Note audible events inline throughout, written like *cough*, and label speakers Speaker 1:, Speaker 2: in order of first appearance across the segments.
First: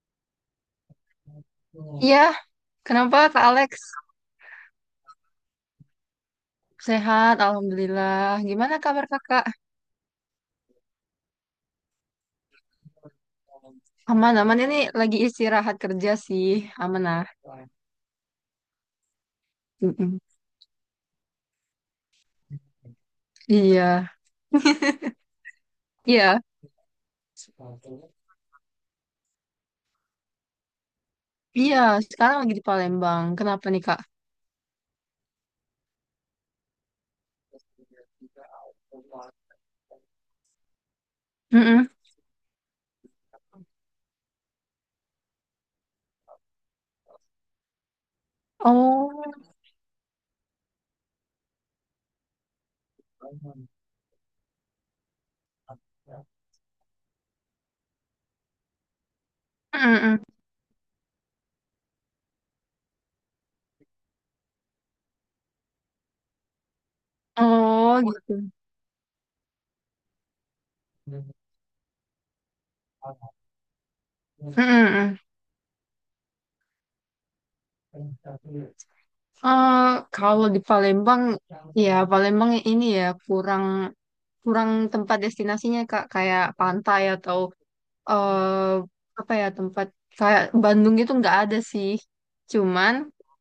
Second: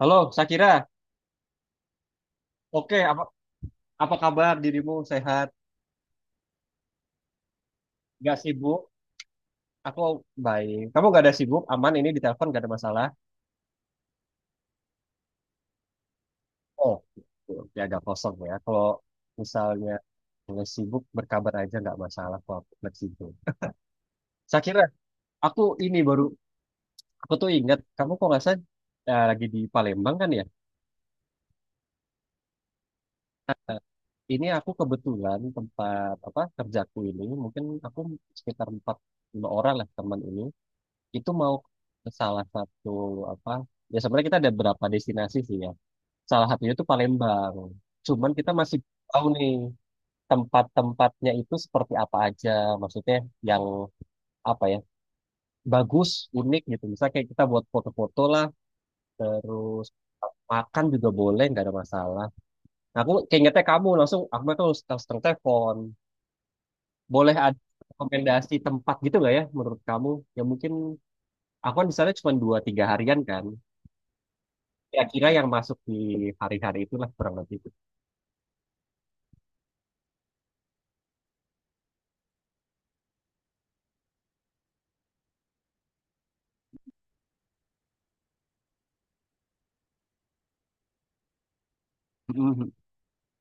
Speaker 1: Halo, Sakira.
Speaker 2: Iya,
Speaker 1: Oke,
Speaker 2: kenapa
Speaker 1: apa
Speaker 2: Kak Alex?
Speaker 1: apa kabar dirimu? Sehat?
Speaker 2: Sehat,
Speaker 1: Gak
Speaker 2: Alhamdulillah. Gimana
Speaker 1: sibuk?
Speaker 2: kabar Kakak?
Speaker 1: Aku baik. Kamu gak ada sibuk? Aman ini di telepon, gak ada masalah?
Speaker 2: Aman, aman. Ini lagi istirahat kerja sih.
Speaker 1: Oh,
Speaker 2: Aman ah.
Speaker 1: gitu. Oke, agak kosong ya. Kalau misalnya
Speaker 2: Mm-mm.
Speaker 1: nggak sibuk, berkabar aja nggak masalah. Kalau aku fleksibel.
Speaker 2: Iya,
Speaker 1: Sakira, aku ini baru,
Speaker 2: iya,
Speaker 1: aku tuh ingat kamu, kok nggak sadar lagi di Palembang kan ya?
Speaker 2: iya. Sekarang lagi di Palembang. Kenapa
Speaker 1: Eh,
Speaker 2: nih Kak?
Speaker 1: ini aku kebetulan tempat apa kerjaku ini, mungkin aku sekitar empat lima orang lah teman ini. Itu mau
Speaker 2: Mm-mm.
Speaker 1: ke salah satu apa, ya sebenarnya kita ada berapa destinasi sih ya, salah satunya itu Palembang, cuman kita masih
Speaker 2: Oh.
Speaker 1: tahu nih tempat-tempatnya itu seperti apa aja, maksudnya yang apa ya, bagus, unik gitu, misalnya kayak kita buat foto-foto lah, terus
Speaker 2: Mm-mm.
Speaker 1: makan juga boleh, nggak ada masalah. Nah, aku keingetnya kamu, langsung aku tuh langsung langsung telepon, boleh ada
Speaker 2: Oh, gitu.
Speaker 1: rekomendasi tempat gitu nggak ya menurut kamu. Ya mungkin aku kan di sana cuma dua tiga harian kan,
Speaker 2: Mm-mm.
Speaker 1: kira-kira yang masuk di hari-hari itulah kurang lebih.
Speaker 2: Eh, Kalau di Palembang, ya Palembang ini ya kurang kurang tempat destinasinya Kak. Kayak pantai atau eh apa ya tempat kayak Bandung gitu nggak ada sih.
Speaker 1: Mhm.
Speaker 2: Cuman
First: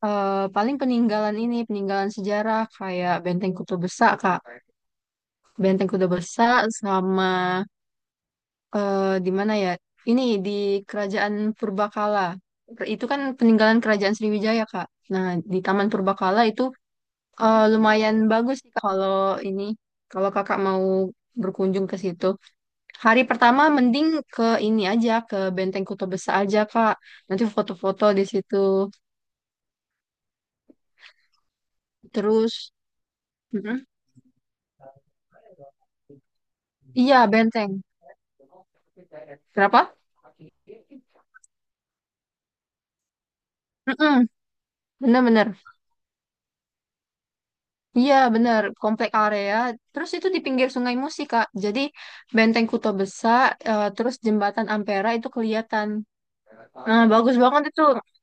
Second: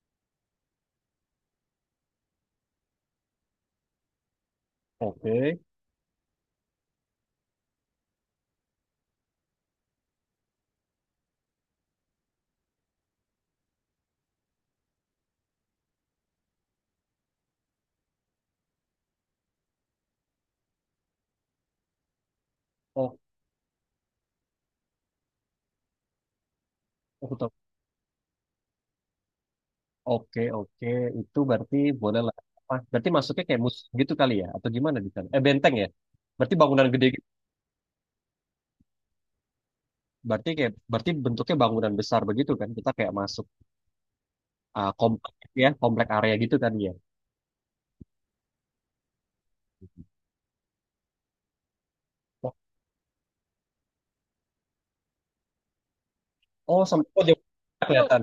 Speaker 2: eh, paling peninggalan ini peninggalan sejarah kayak Benteng Kuto Besar Kak.
Speaker 1: Oke.
Speaker 2: Benteng Kuto Besar sama, di mana ya? Ini di Kerajaan Purbakala. Itu kan peninggalan Kerajaan Sriwijaya Kak. Nah, di Taman Purbakala itu lumayan bagus sih Kak, kalau ini kalau kakak mau berkunjung ke situ.
Speaker 1: O-
Speaker 2: Hari pertama mending ke ini aja, ke Benteng Kota Besar aja, Kak.
Speaker 1: oh,
Speaker 2: Nanti
Speaker 1: tetap.
Speaker 2: foto-foto di situ.
Speaker 1: Oke, oke, itu berarti boleh lah.
Speaker 2: Terus.
Speaker 1: Apa, berarti masuknya kayak mus
Speaker 2: Mm-mm.
Speaker 1: gitu kali ya, atau gimana di sana? Eh, benteng ya? Berarti bangunan gede
Speaker 2: Iya,
Speaker 1: gitu.
Speaker 2: benteng. Kenapa?
Speaker 1: Berarti bentuknya bangunan besar begitu kan? Kita kayak masuk
Speaker 2: Mm-mm.
Speaker 1: komplek,
Speaker 2: Bener-bener.
Speaker 1: ya, komplek area gitu kan ya?
Speaker 2: Iya, bener. Komplek area. Terus itu di pinggir Sungai Musi, Kak. Jadi
Speaker 1: Oh,
Speaker 2: Benteng Kuto Besar, terus Jembatan Ampera itu kelihatan.
Speaker 1: oh
Speaker 2: Nah,
Speaker 1: sampai oh
Speaker 2: bagus
Speaker 1: jauh
Speaker 2: banget itu.
Speaker 1: kelihatan.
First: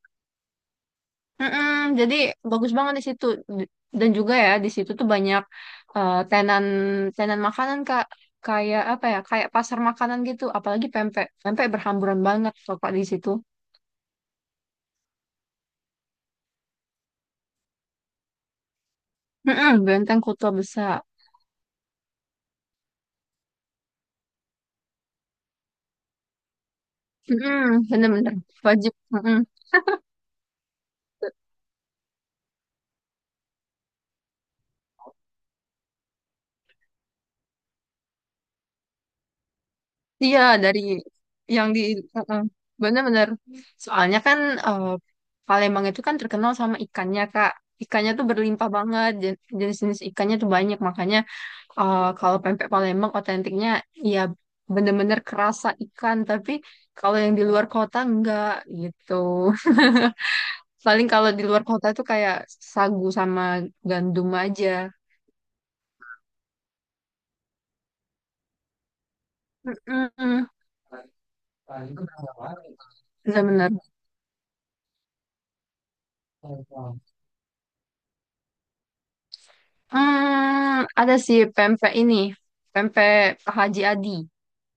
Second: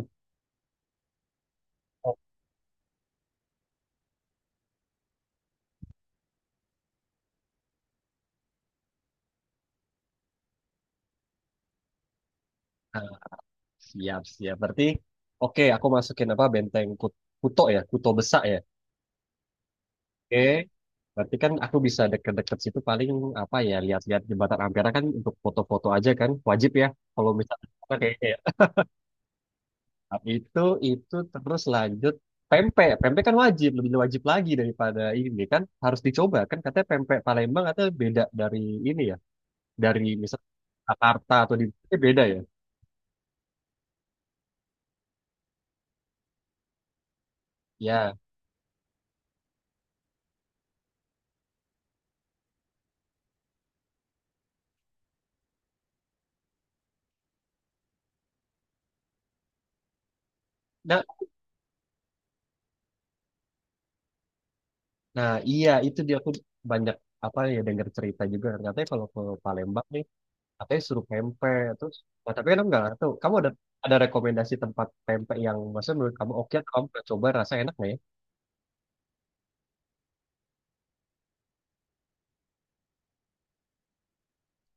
Speaker 2: Mm-mm, jadi
Speaker 1: Oh,
Speaker 2: bagus banget di situ. D- dan juga ya di situ tuh banyak tenan tenan makanan kak, kayak apa ya, kayak pasar makanan gitu. Apalagi pempek pempek berhamburan banget kok kak di
Speaker 1: nah,
Speaker 2: situ.
Speaker 1: siap, siap. Berarti oke, aku masukin apa, benteng Kuto ya, Kuto Besak ya.
Speaker 2: Mm-mm. Benteng
Speaker 1: Oke,
Speaker 2: Kota Besar.
Speaker 1: berarti kan aku bisa deket-deket situ, paling apa ya, lihat-lihat jembatan Ampera kan, untuk foto-foto aja kan wajib ya kalau misalnya,
Speaker 2: Mm-mm,
Speaker 1: apa, kayaknya
Speaker 2: bener-bener
Speaker 1: ya.
Speaker 2: wajib. Mm-mm.
Speaker 1: Nah, itu terus lanjut pempek, pempek kan wajib, lebih wajib lagi daripada ini, kan harus dicoba kan, katanya pempek Palembang katanya beda dari ini ya, dari misal
Speaker 2: Iya, dari
Speaker 1: Jakarta, atau di,
Speaker 2: yang di.
Speaker 1: beda ya.
Speaker 2: Uh-uh. Bener-bener. Soalnya kan, eh, Palembang itu kan terkenal sama ikannya, Kak. Ikannya
Speaker 1: Ya,
Speaker 2: tuh berlimpah banget, jenis-jenis ikannya tuh banyak. Makanya kalau pempek Palembang otentiknya ya bener-bener kerasa ikan. Tapi kalau yang di luar kota enggak gitu. *laughs*
Speaker 1: nah,
Speaker 2: Paling kalau di luar kota tuh kayak sagu sama gandum aja.
Speaker 1: nah iya, itu dia, aku banyak apa ya dengar cerita juga, katanya kalau ke Palembang nih
Speaker 2: Mm-mm.
Speaker 1: katanya suruh pempek terus. Nah, tapi kan aku nggak tahu kamu ada
Speaker 2: Bener-bener.
Speaker 1: ada rekomendasi tempat pempek yang, maksudnya menurut kamu oke, atau kamu pernah coba rasa enak nggak ya.
Speaker 2: Hmm, ada sih pempek ini, pempek Pak Haji Adi.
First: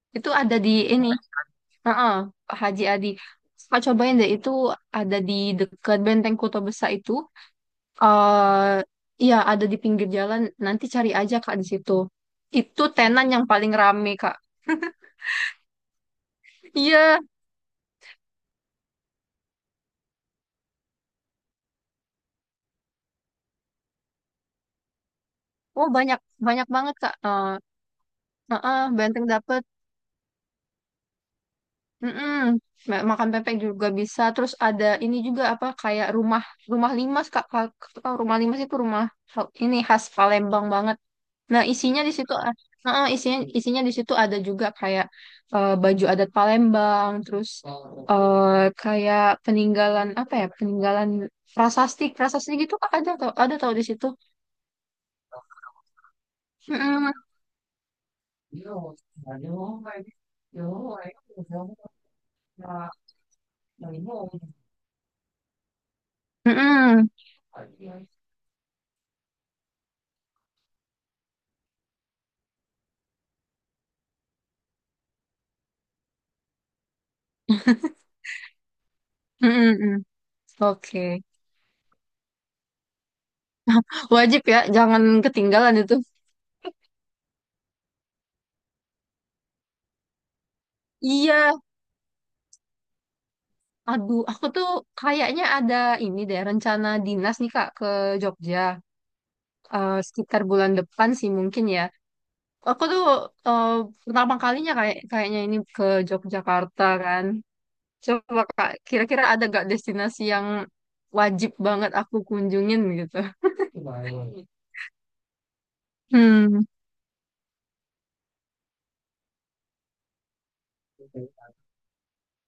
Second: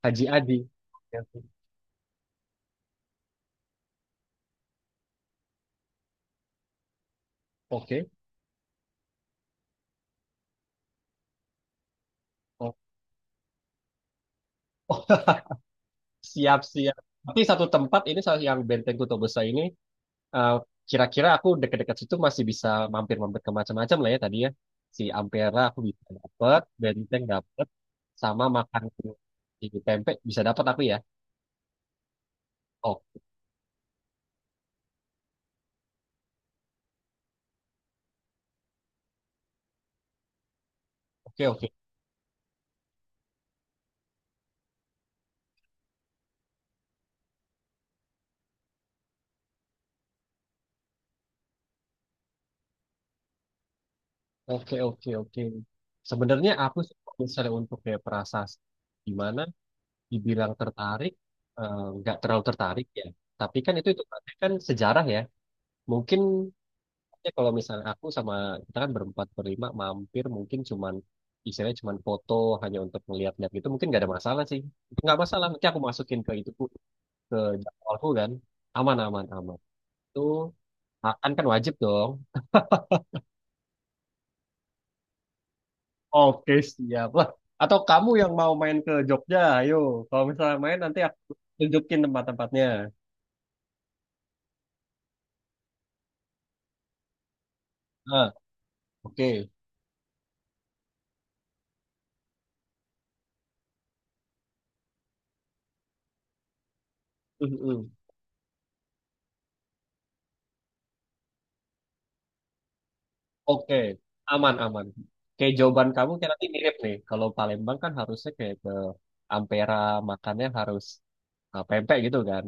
Speaker 1: Haji
Speaker 2: Itu ada
Speaker 1: Adi.
Speaker 2: di ini,
Speaker 1: Ya.
Speaker 2: heeh, Pak Haji Adi. Pak cobain deh, itu ada di dekat Benteng Kota Besar itu.
Speaker 1: Oke.
Speaker 2: eh Iya, ada di pinggir jalan. Nanti cari aja Kak di situ.
Speaker 1: Oh,
Speaker 2: Itu tenan yang paling rame Kak.
Speaker 1: *laughs* siap, siap.
Speaker 2: Iya,
Speaker 1: Tapi satu tempat ini, yang Benteng Kuto Besar ini, eh, kira-kira aku dekat-dekat situ masih bisa mampir-mampir ke macam-macam lah ya, tadi ya, si Ampera aku
Speaker 2: oh,
Speaker 1: bisa
Speaker 2: banyak,
Speaker 1: dapet,
Speaker 2: banyak banget Kak.
Speaker 1: Benteng
Speaker 2: Eh,
Speaker 1: dapet, sama makan
Speaker 2: heeh, Benteng dapur.
Speaker 1: di pempek bisa dapat aku ya.
Speaker 2: Mm-mm.
Speaker 1: Oh,
Speaker 2: Makan pempek juga bisa. Terus ada ini juga apa kayak rumah rumah limas kak, Kak, rumah limas itu rumah ini khas Palembang banget.
Speaker 1: oke,
Speaker 2: Nah,
Speaker 1: oke.
Speaker 2: isinya di situ, isinya isinya di situ ada juga kayak baju adat Palembang, terus eh, kayak peninggalan apa ya peninggalan prasasti prasasti gitu kak, ada tau di situ.
Speaker 1: Oke, oke, oke. Sebenarnya aku sih
Speaker 2: Mm-mm.
Speaker 1: kalau misalnya untuk kayak prasasti, gimana dibilang tertarik, nggak terlalu tertarik ya. Tapi kan itu kan sejarah ya. Mungkin
Speaker 2: Mm-mm.
Speaker 1: ya, kalau misalnya aku sama, kita kan berempat berlima mampir, mungkin cuman istilahnya cuman foto, hanya untuk melihat-lihat gitu, mungkin nggak ada masalah sih. Itu nggak masalah, nanti aku masukin ke itu, ke jadwalku kan. Aman, aman, aman.
Speaker 2: Mm-mm.
Speaker 1: Itu akan
Speaker 2: Oke.
Speaker 1: kan kan wajib dong.
Speaker 2: Wajib ya, jangan ketinggalan itu.
Speaker 1: Oke, siap lah. Atau kamu yang mau main ke Jogja, ayo. Kalau misalnya main, nanti aku
Speaker 2: Iya.
Speaker 1: tunjukin tempat-tempatnya.
Speaker 2: Aduh, aku tuh kayaknya ada ini deh rencana dinas nih Kak ke
Speaker 1: Nah,
Speaker 2: Jogja,
Speaker 1: oke.
Speaker 2: sekitar bulan depan sih mungkin ya. Aku tuh eh, pertama kalinya kayak kayaknya ini ke Yogyakarta kan.
Speaker 1: Mm-mm.
Speaker 2: Coba Kak, kira-kira ada gak destinasi yang wajib banget aku kunjungin gitu?
Speaker 1: Oke, aman, aman. Kayak jawaban kamu kayak nanti
Speaker 2: Hmm,
Speaker 1: mirip nih. Kalau Palembang kan harusnya kayak ke Ampera, makannya harus, pempek gitu kan.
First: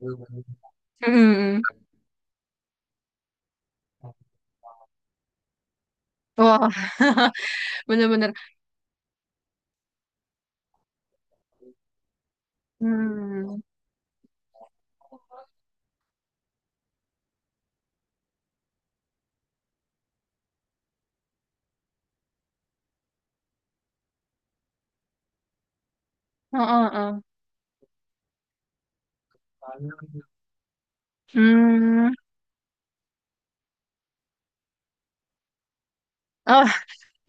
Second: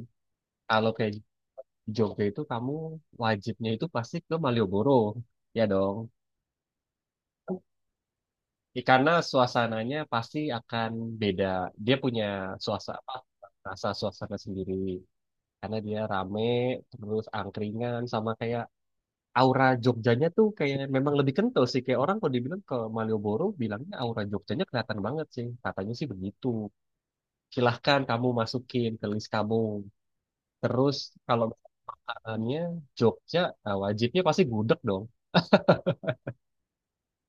Speaker 1: Kalau kayak
Speaker 2: hmm.
Speaker 1: Jogja itu kamu wajibnya itu pasti ke Malioboro. Ya dong.
Speaker 2: Wah, bener-bener.
Speaker 1: Ya, karena suasananya pasti akan beda. Dia punya suasana,
Speaker 2: Hmm.
Speaker 1: rasa suasana sendiri. Karena dia rame, terus angkringan, sama kayak aura Jogjanya tuh kayak memang lebih kental sih. Kayak orang kalau dibilang ke Malioboro, bilangnya aura Jogjanya kelihatan banget sih. Katanya sih begitu.
Speaker 2: Oh, oh, oh.
Speaker 1: Silahkan kamu masukin ke list kamu. Terus kalau
Speaker 2: Hmm.
Speaker 1: makanannya Jogja, nah, wajibnya pasti gudeg dong.
Speaker 2: Oh,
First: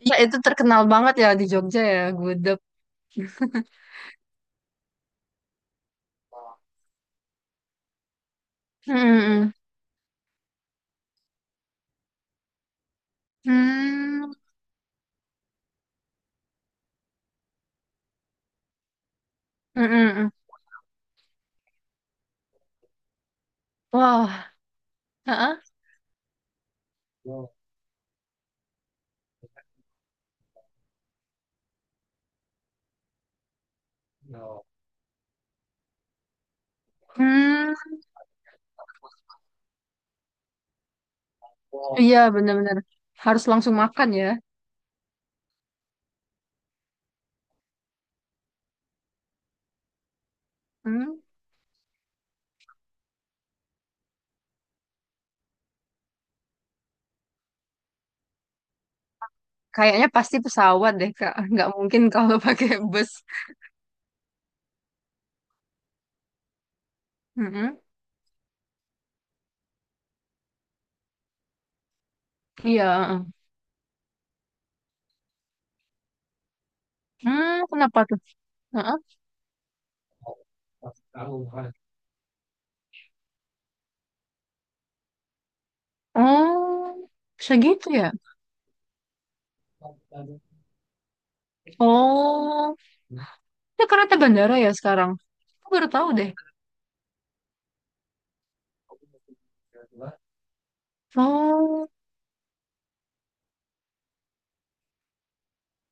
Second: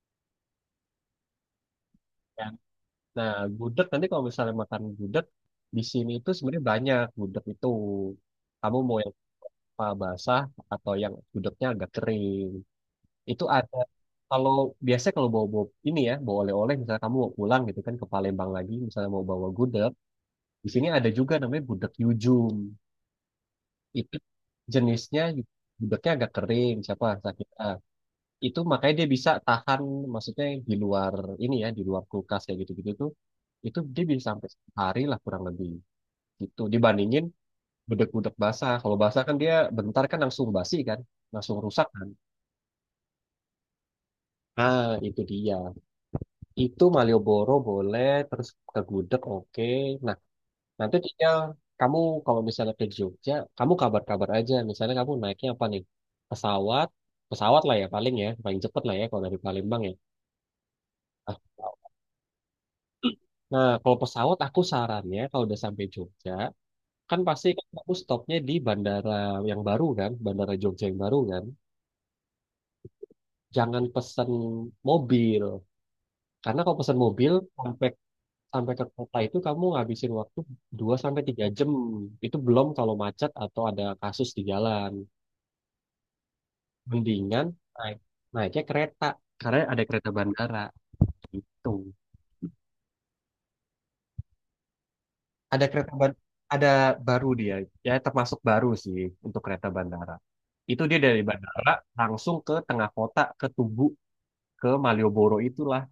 Speaker 2: ya itu terkenal banget ya di Jogja ya,
Speaker 1: Ya,
Speaker 2: gudeg.
Speaker 1: nah, gudeg, nanti kalau misalnya makan gudeg di sini itu sebenarnya banyak gudeg itu. Kamu
Speaker 2: Hmm,
Speaker 1: mau yang
Speaker 2: hmm.
Speaker 1: apa, basah, atau yang gudegnya agak kering. Itu ada.
Speaker 2: Hmm.
Speaker 1: Kalau biasanya kalau bawa, bawa ini ya, bawa oleh-oleh misalnya kamu mau pulang gitu kan, ke Palembang lagi misalnya mau bawa gudeg,
Speaker 2: Mm-mm.
Speaker 1: di sini ada juga namanya gudeg Yujum. Itu
Speaker 2: Wah.
Speaker 1: jenisnya
Speaker 2: Heeh.
Speaker 1: gudegnya agak kering, siapa sakit ah, itu makanya dia bisa tahan, maksudnya di luar ini ya, di luar kulkas kayak gitu-gitu tuh, itu dia bisa sampai sehari lah kurang lebih, gitu, dibandingin
Speaker 2: Hmm,
Speaker 1: bedek-bedek basah. Kalau basah kan dia bentar kan langsung basi kan, langsung rusak kan.
Speaker 2: iya, benar-benar harus langsung makan ya.
Speaker 1: Ah, itu dia. Itu Malioboro boleh, terus ke gudeg, oke. Nah, nanti
Speaker 2: Hmm,
Speaker 1: tinggal kamu, kalau misalnya ke Jogja kamu kabar-kabar aja, misalnya kamu naiknya apa nih, pesawat, pesawat lah ya paling, ya paling cepet lah ya kalau dari Palembang ya.
Speaker 2: kayaknya pasti pesawat deh Kak, nggak
Speaker 1: Ah,
Speaker 2: mungkin *laughs* kalau pakai bus.
Speaker 1: nah, kalau pesawat aku sarannya kalau udah sampai Jogja, kan pasti kan
Speaker 2: Mm-mm.
Speaker 1: aku stopnya di bandara yang baru kan, bandara Jogja yang baru kan.
Speaker 2: Iya.
Speaker 1: Jangan pesen mobil. Karena kalau pesen mobil,
Speaker 2: Hmm,
Speaker 1: sampai
Speaker 2: kenapa tuh?
Speaker 1: sampai ke
Speaker 2: Heeh.
Speaker 1: kota itu kamu ngabisin waktu 2 sampai 3 jam. Itu belum kalau macet atau ada kasus di jalan.
Speaker 2: Oh,
Speaker 1: Mendingan
Speaker 2: segitu
Speaker 1: naik
Speaker 2: ya.
Speaker 1: naiknya kereta, karena ada kereta bandara gitu.
Speaker 2: Oh, itu karena ada bandara ya sekarang.
Speaker 1: Ada
Speaker 2: Aku baru
Speaker 1: kereta
Speaker 2: tahu
Speaker 1: ban,
Speaker 2: deh.
Speaker 1: ada baru dia, ya termasuk baru sih untuk kereta bandara. Itu dia dari bandara
Speaker 2: Oh,
Speaker 1: langsung ke tengah kota, ke Tugu, ke Malioboro itulah.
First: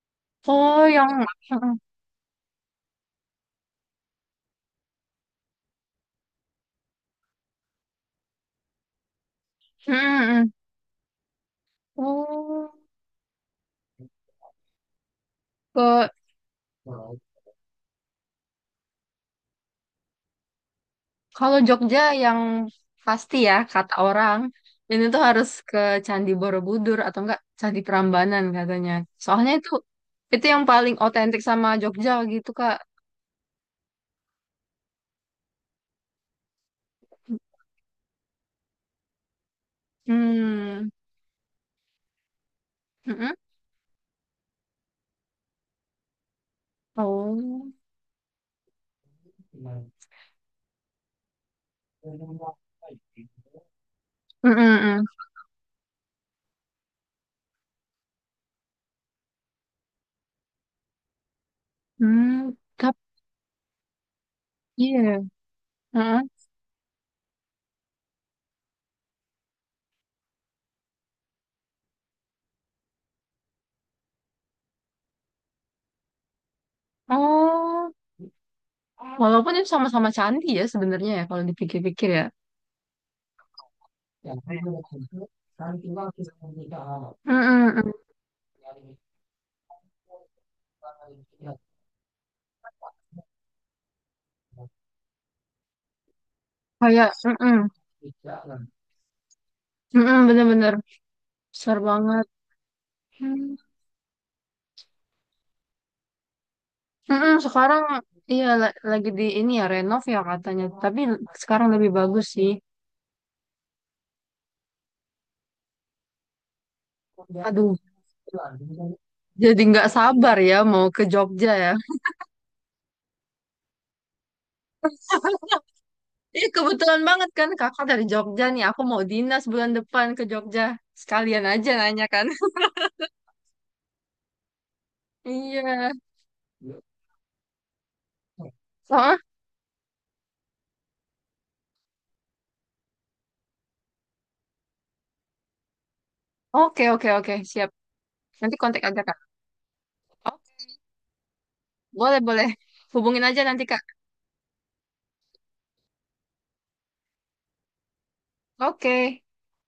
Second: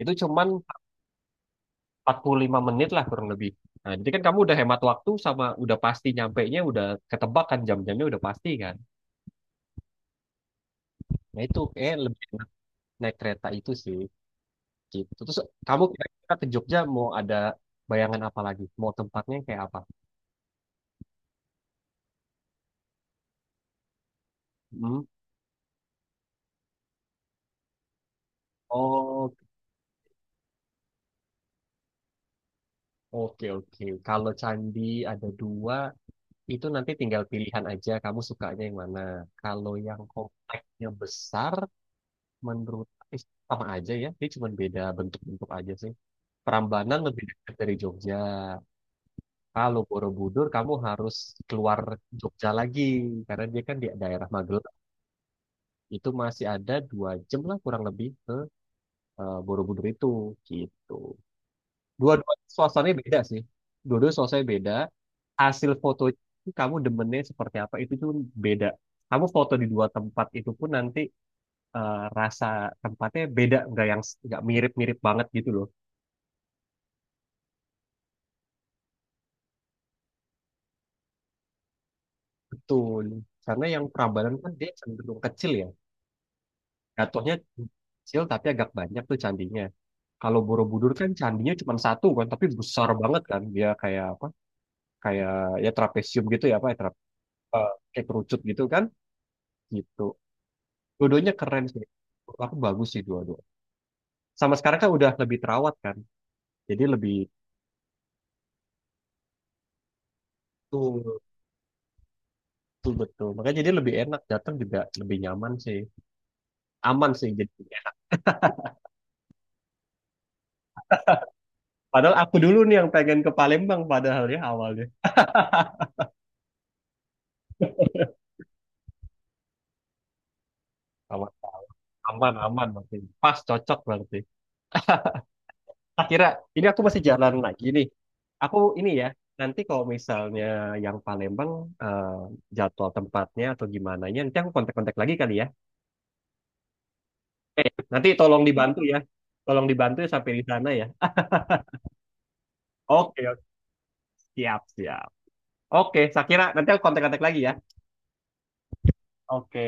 Speaker 1: Itu cuman
Speaker 2: oh yang, heeh.
Speaker 1: 45 menit lah kurang lebih. Nah, jadi kan kamu udah hemat waktu, sama udah pasti nyampainya udah ketebak kan, jam-jamnya udah pasti kan.
Speaker 2: Mm-mm.
Speaker 1: Nah, itu lebih enak
Speaker 2: Oh,
Speaker 1: naik kereta itu sih. Gitu. Terus kamu
Speaker 2: ke
Speaker 1: kira-kira ke Jogja mau ada bayangan apa lagi? Mau tempatnya kayak apa?
Speaker 2: Kalau Jogja yang pasti ya kata orang
Speaker 1: Hmm?
Speaker 2: ini tuh harus ke Candi Borobudur atau enggak Candi Prambanan katanya.
Speaker 1: Oh,
Speaker 2: Soalnya itu yang paling otentik sama Jogja gitu Kak.
Speaker 1: oke, oke. Kalau candi ada dua, itu nanti tinggal pilihan aja kamu sukanya yang mana. Kalau yang kompleksnya
Speaker 2: Hmm.
Speaker 1: besar, menurut eh,
Speaker 2: Mm-mm.
Speaker 1: sama aja ya. Dia cuma beda bentuk-bentuk aja sih. Prambanan lebih dekat
Speaker 2: Oh.
Speaker 1: dari Jogja. Kalau Borobudur, kamu harus keluar Jogja lagi. Karena dia kan di daerah Magelang.
Speaker 2: Mm-mm-mm.
Speaker 1: Itu masih ada 2 jam lah kurang lebih ke, Borobudur itu. Gitu. Dua-dua
Speaker 2: Hmm.
Speaker 1: suasananya
Speaker 2: Tapi
Speaker 1: beda sih. Dua-dua suasananya beda.
Speaker 2: iya.
Speaker 1: Hasil foto
Speaker 2: Mm-mm.
Speaker 1: itu kamu demennya seperti apa itu tuh beda. Kamu foto di dua tempat itu pun nanti, rasa tempatnya beda, nggak yang nggak mirip-mirip banget gitu loh.
Speaker 2: Oh. Walaupun itu sama-sama candi ya sebenarnya ya kalau dipikir-pikir ya.
Speaker 1: Betul. Karena yang Prambanan kan dia cenderung kecil ya. Jatuhnya
Speaker 2: Mm-mm-mm.
Speaker 1: kecil tapi agak banyak tuh candinya. Kalau Borobudur kan candinya cuma satu kan, tapi besar banget kan. Dia kayak apa? Kayak, ya, trapesium gitu ya apa? Ya,
Speaker 2: Kayak mm-mm.
Speaker 1: kayak kerucut gitu kan? Gitu.
Speaker 2: Mm-mm, bener-bener
Speaker 1: Dua-duanya keren
Speaker 2: besar
Speaker 1: sih.
Speaker 2: banget.
Speaker 1: Menurut aku bagus sih dua-dua.
Speaker 2: Hmm.
Speaker 1: Sama sekarang kan udah lebih terawat kan. Jadi lebih
Speaker 2: Mm-mm, sekarang iya lagi di ini ya renov ya katanya. Tapi
Speaker 1: tuh
Speaker 2: sekarang lebih bagus sih.
Speaker 1: tuh betul. Makanya jadi lebih enak, datang juga lebih nyaman sih. Aman sih
Speaker 2: Aduh,
Speaker 1: jadinya.
Speaker 2: jadi nggak sabar ya mau ke Jogja ya.
Speaker 1: Padahal aku dulu nih yang pengen ke Palembang padahal ya awalnya.
Speaker 2: *laughs* Iya, kebetulan banget kan kakak dari Jogja nih. Aku mau dinas bulan depan ke Jogja.
Speaker 1: Aman,
Speaker 2: Sekalian aja nanya kan.
Speaker 1: aman,
Speaker 2: *laughs*
Speaker 1: aman berarti. Pas cocok berarti.
Speaker 2: Iya.
Speaker 1: Akhirnya ini aku masih jalan lagi nih. Aku ini ya,
Speaker 2: Hah?
Speaker 1: nanti kalau misalnya yang Palembang, eh, jadwal tempatnya atau gimana ya, nanti aku kontak-kontak lagi kali ya.
Speaker 2: Oke, oke, oke, siap.
Speaker 1: Nanti tolong
Speaker 2: Nanti
Speaker 1: dibantu
Speaker 2: kontak
Speaker 1: ya.
Speaker 2: aja kak.
Speaker 1: Tolong dibantu ya sampai di
Speaker 2: Oke.
Speaker 1: sana ya.
Speaker 2: Boleh, boleh.
Speaker 1: Oke,
Speaker 2: Hubungin
Speaker 1: oke.
Speaker 2: aja nanti kak.
Speaker 1: Siap, siap. Oke, Sakira, nanti aku kontak-kontak lagi ya.
Speaker 2: Oke.
Speaker 1: Oke.